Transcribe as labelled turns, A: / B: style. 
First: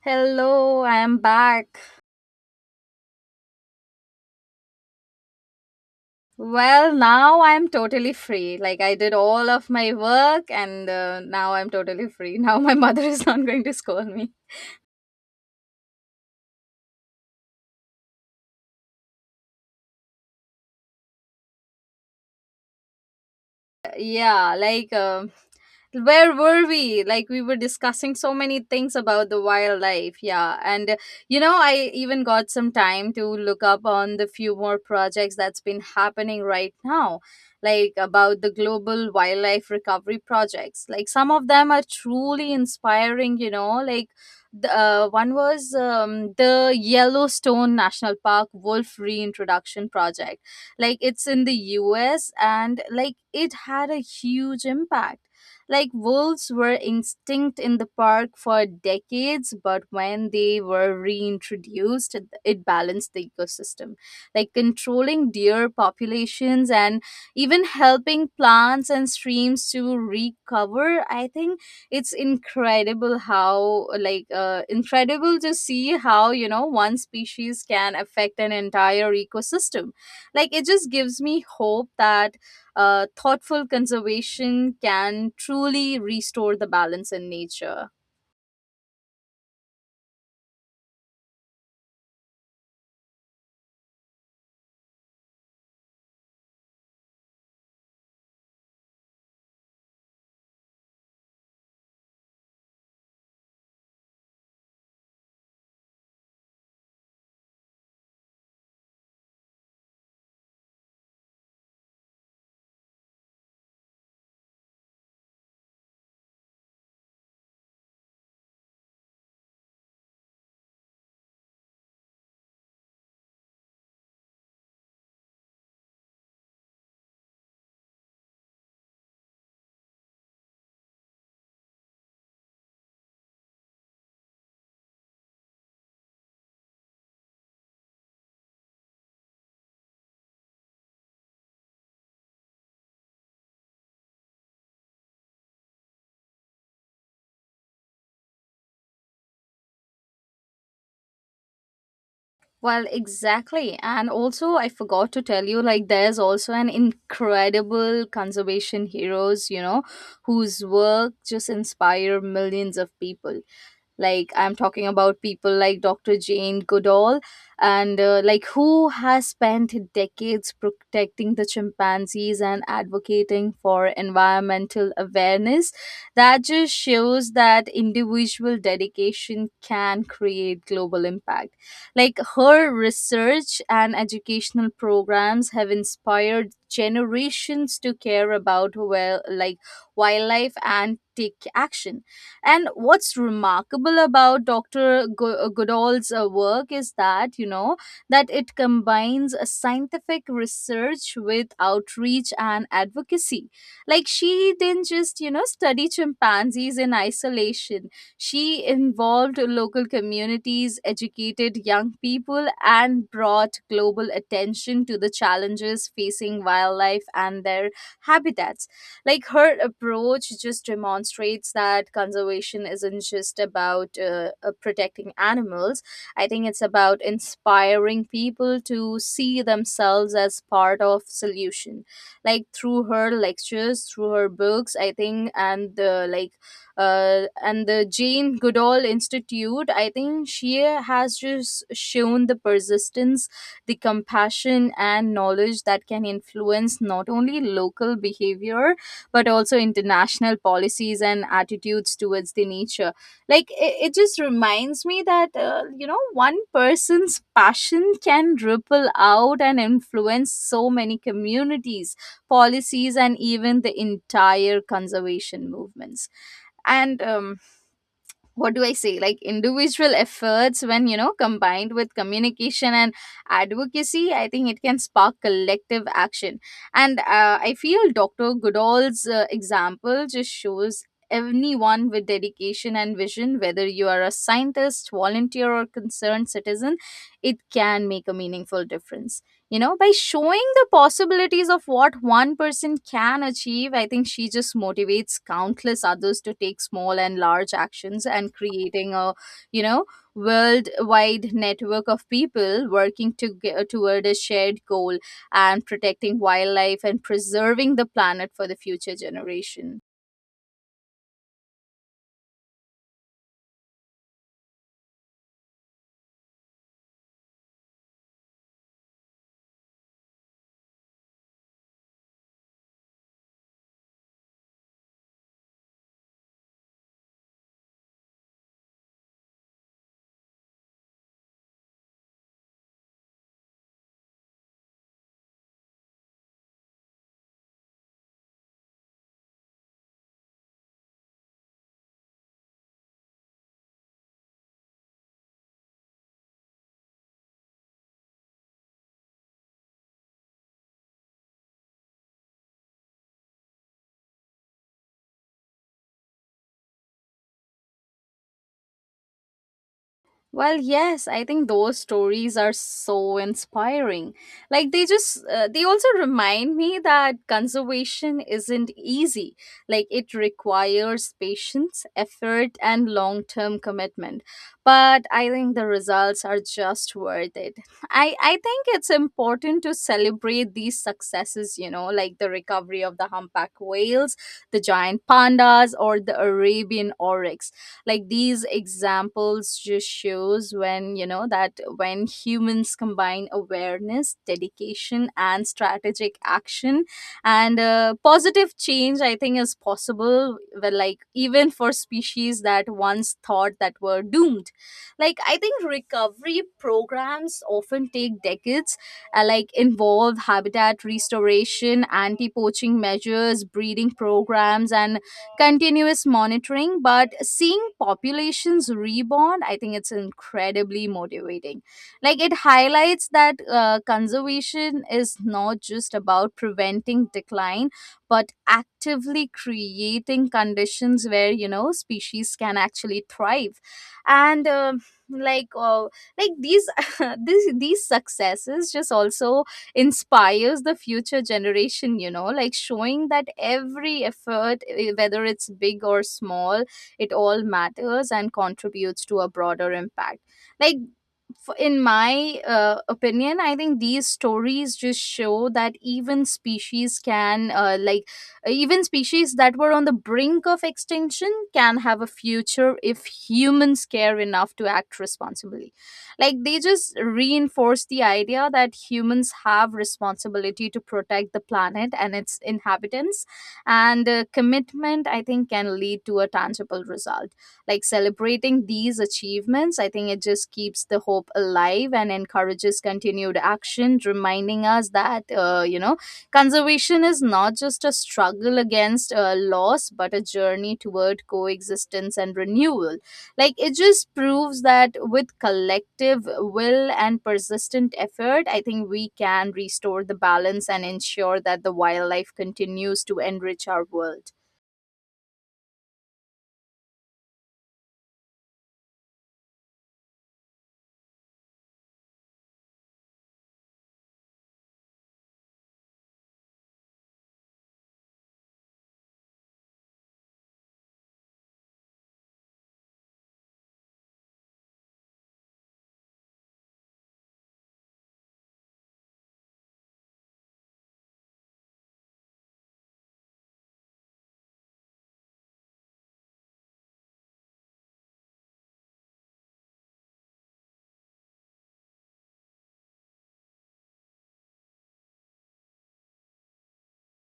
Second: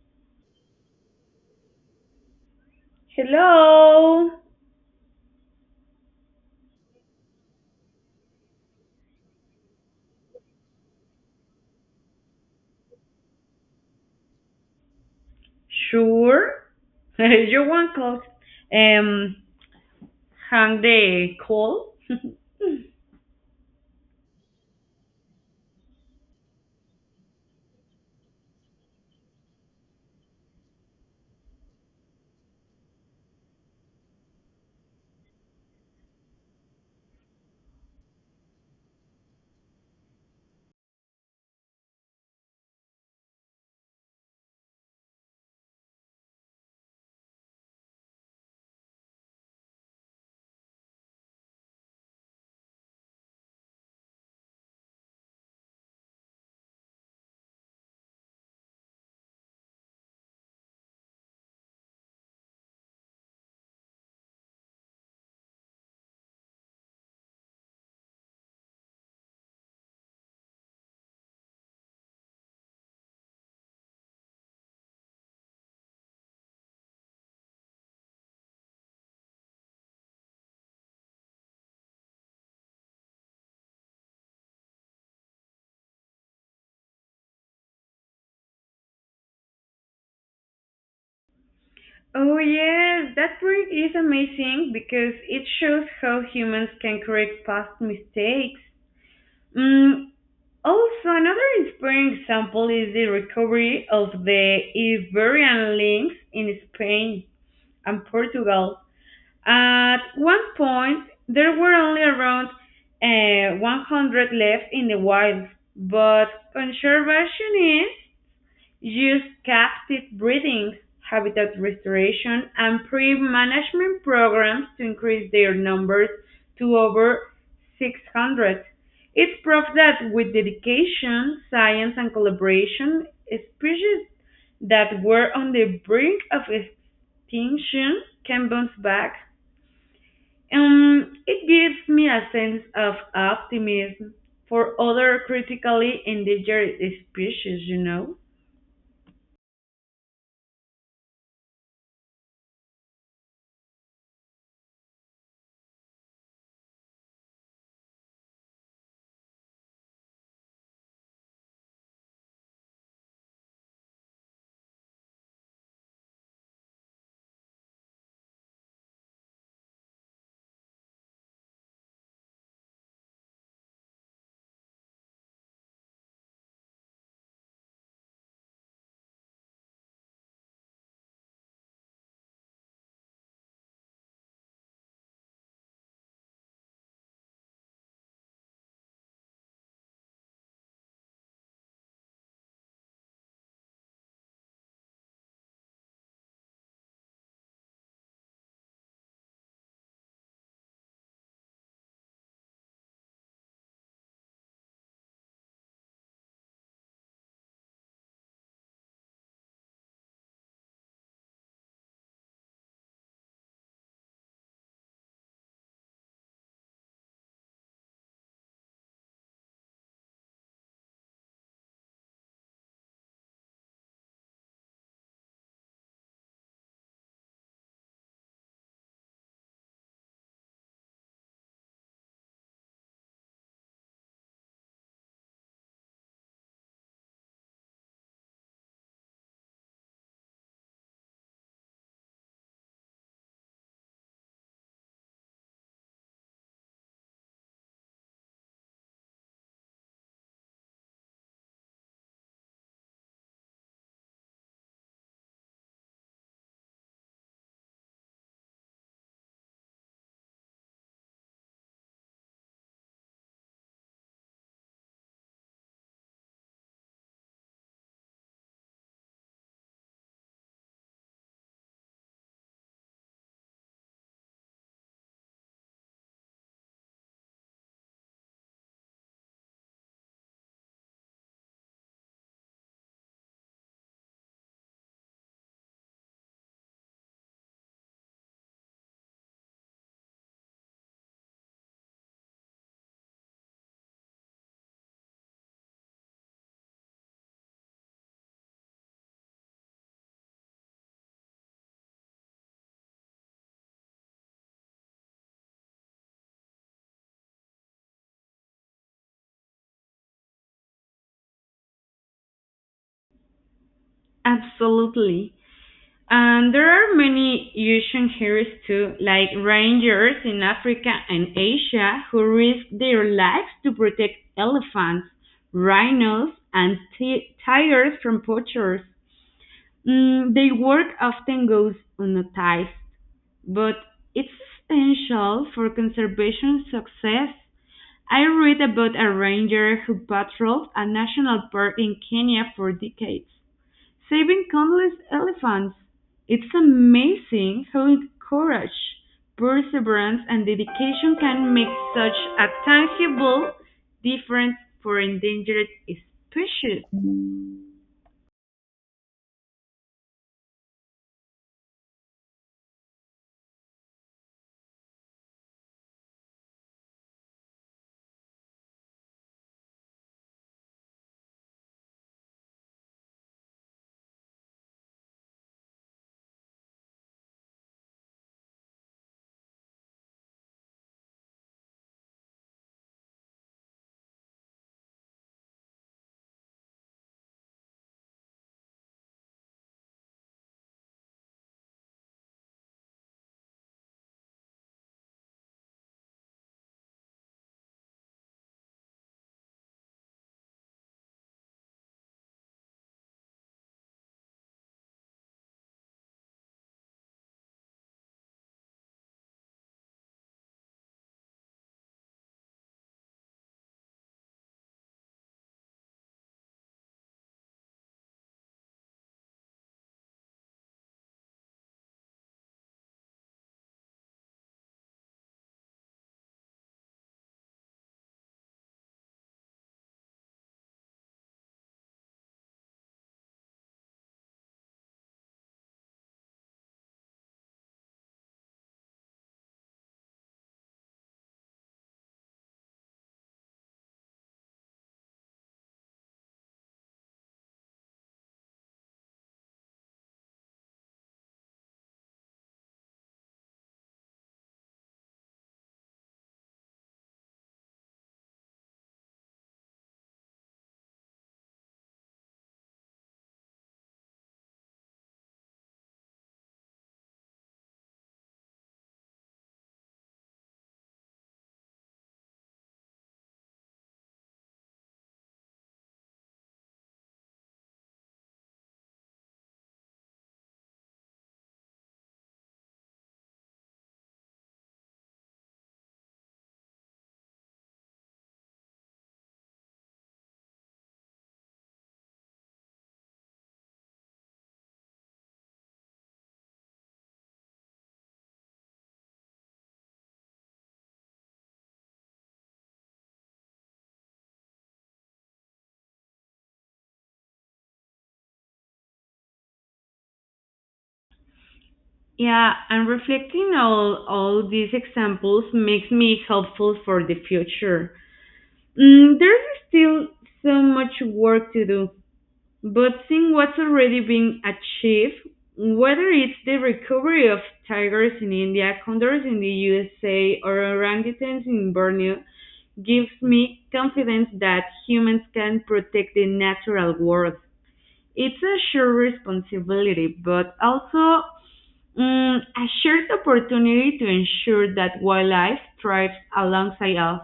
A: Hello, I am back.
B: Hello.
A: Well, now I am totally free. Like I did all of my work and now I'm totally free. Now my mother is not going to scold me.
B: Sure. You want clothes? Um, Hang the call.
A: Yeah. Where were we? Like, we were discussing so many things about the wildlife, yeah, and you know, I even got some time to look up on the few more projects that's been happening right now, like about the global wildlife recovery projects. Like, some of them are truly inspiring, you know, like the one was the Yellowstone National Park wolf reintroduction project. Like, it's in the US and like it had a huge impact. Like, wolves were extinct in the park for decades, but when they were reintroduced, it balanced the ecosystem. Like controlling deer populations and even helping plants and streams to recover, I think it's incredible how like incredible to see how, you know, one species can affect an entire ecosystem. Like, it just gives me hope that thoughtful conservation can truly restore the balance in nature.
B: Oh, yes, that book is amazing because it shows how humans can correct past mistakes. Mm, also, another inspiring example is the recovery of the Iberian links in Spain and Portugal. At one point, there were only around 100 left in the wild, but conservationists use captive breeding, habitat restoration, and pre-management programs to increase their numbers to over 600. It's proof that with dedication, science, and collaboration, species that were on the brink of extinction can bounce back. It gives me a sense of optimism for other critically endangered species, you know?
A: Well, exactly. And also, I forgot to tell you, like, there's also an incredible conservation heroes, you know, whose work just inspire millions of people. Like, I'm talking about people like Dr. Jane Goodall and like, who has spent decades protecting the chimpanzees and advocating for environmental awareness. That just shows that individual dedication can create global impact. Like, her research and educational programs have inspired generations to care about, well, like wildlife, and take action. And what's remarkable about Dr. Goodall's work is that, you know, that it combines a scientific research with outreach and advocacy. Like, she didn't just, you know, study chimpanzees in isolation. She involved local communities, educated young people, and brought global attention to the challenges facing wildlife and their habitats. Like, her approach just demonstrates that conservation isn't just about protecting animals. I think it's about inspiring people to see themselves as part of solution. Like, through her lectures, through her books, I think, and the like and the Jane Goodall Institute, I think she has just shown the persistence, the compassion, and knowledge that can influence not only local behavior but also international policies and attitudes towards the nature. Like it just reminds me that you know, one person's passion can ripple out and influence so many communities, policies, and even the entire conservation movements. And what do I say, like individual efforts, when you know, combined with communication and advocacy, I think it can spark collective action. And I feel Dr. Goodall's example just shows anyone with dedication and vision, whether you are a scientist, volunteer, or concerned citizen, it can make a meaningful difference. You know, by showing the possibilities of what one person can achieve, I think she just motivates countless others to take small and large actions, and creating a, you know, worldwide network of people working to, toward a shared goal, and protecting wildlife and preserving the planet for the future generation.
B: Absolutely. And there are many ocean heroes too, like rangers in Africa and Asia who risk their lives to protect elephants, rhinos, and tigers from poachers. Mm, their work often goes unnoticed, but it's essential for conservation success. I read about a ranger who patrolled a national park in Kenya for decades, saving countless elephants. It's amazing how courage, perseverance, and dedication can make such a tangible difference for endangered species.
A: Well, yes, I think those stories are so inspiring. Like, they just they also remind me that conservation isn't easy. Like, it requires patience, effort, and long-term commitment. But I think the results are just worth it. I think it's important to celebrate these successes, you know, like the recovery of the humpback whales, the giant pandas, or the Arabian oryx. Like, these examples just shows when you know, that when humans combine awareness, dedication, and strategic action and positive change, I think is possible. Well, like even for species that once thought that were doomed. Like, I think recovery programs often take decades, like involve habitat restoration, anti poaching measures, breeding programs, and continuous monitoring. But seeing populations reborn, I think it's incredibly motivating. Like, it highlights that conservation is not just about preventing decline, but actively creating conditions where, you know, species can actually thrive. And like uh, like these these successes just also inspires the future generation, you know, like showing that every effort, eh, whether it's big or small, it all matters and contributes to a broader impact. Like, in my opinion, I think these stories just show that even species that were on the brink of extinction can have a future if humans care enough to act responsibly. Like, they just reinforce the idea that humans have responsibility to protect the planet and its inhabitants. And commitment, I think, can lead to a tangible result. Like, celebrating these achievements, I think it just keeps the hope alive and encourages continued action, reminding us that you know, conservation is not just a struggle against loss, but a journey toward coexistence and renewal. Like, it just proves that with collective will and persistent effort, I think we can restore the balance and ensure that the wildlife continues to enrich our world.
B: Yeah, and reflecting all these examples makes me hopeful for the future. Mm, there's still so much work to do, but seeing what's already been achieved, whether it's the recovery of tigers in India, condors in the USA, or orangutans in Borneo, gives me confidence that humans can protect the natural world. It's a shared responsibility, but also mm, a shared opportunity to ensure that wildlife thrives alongside us.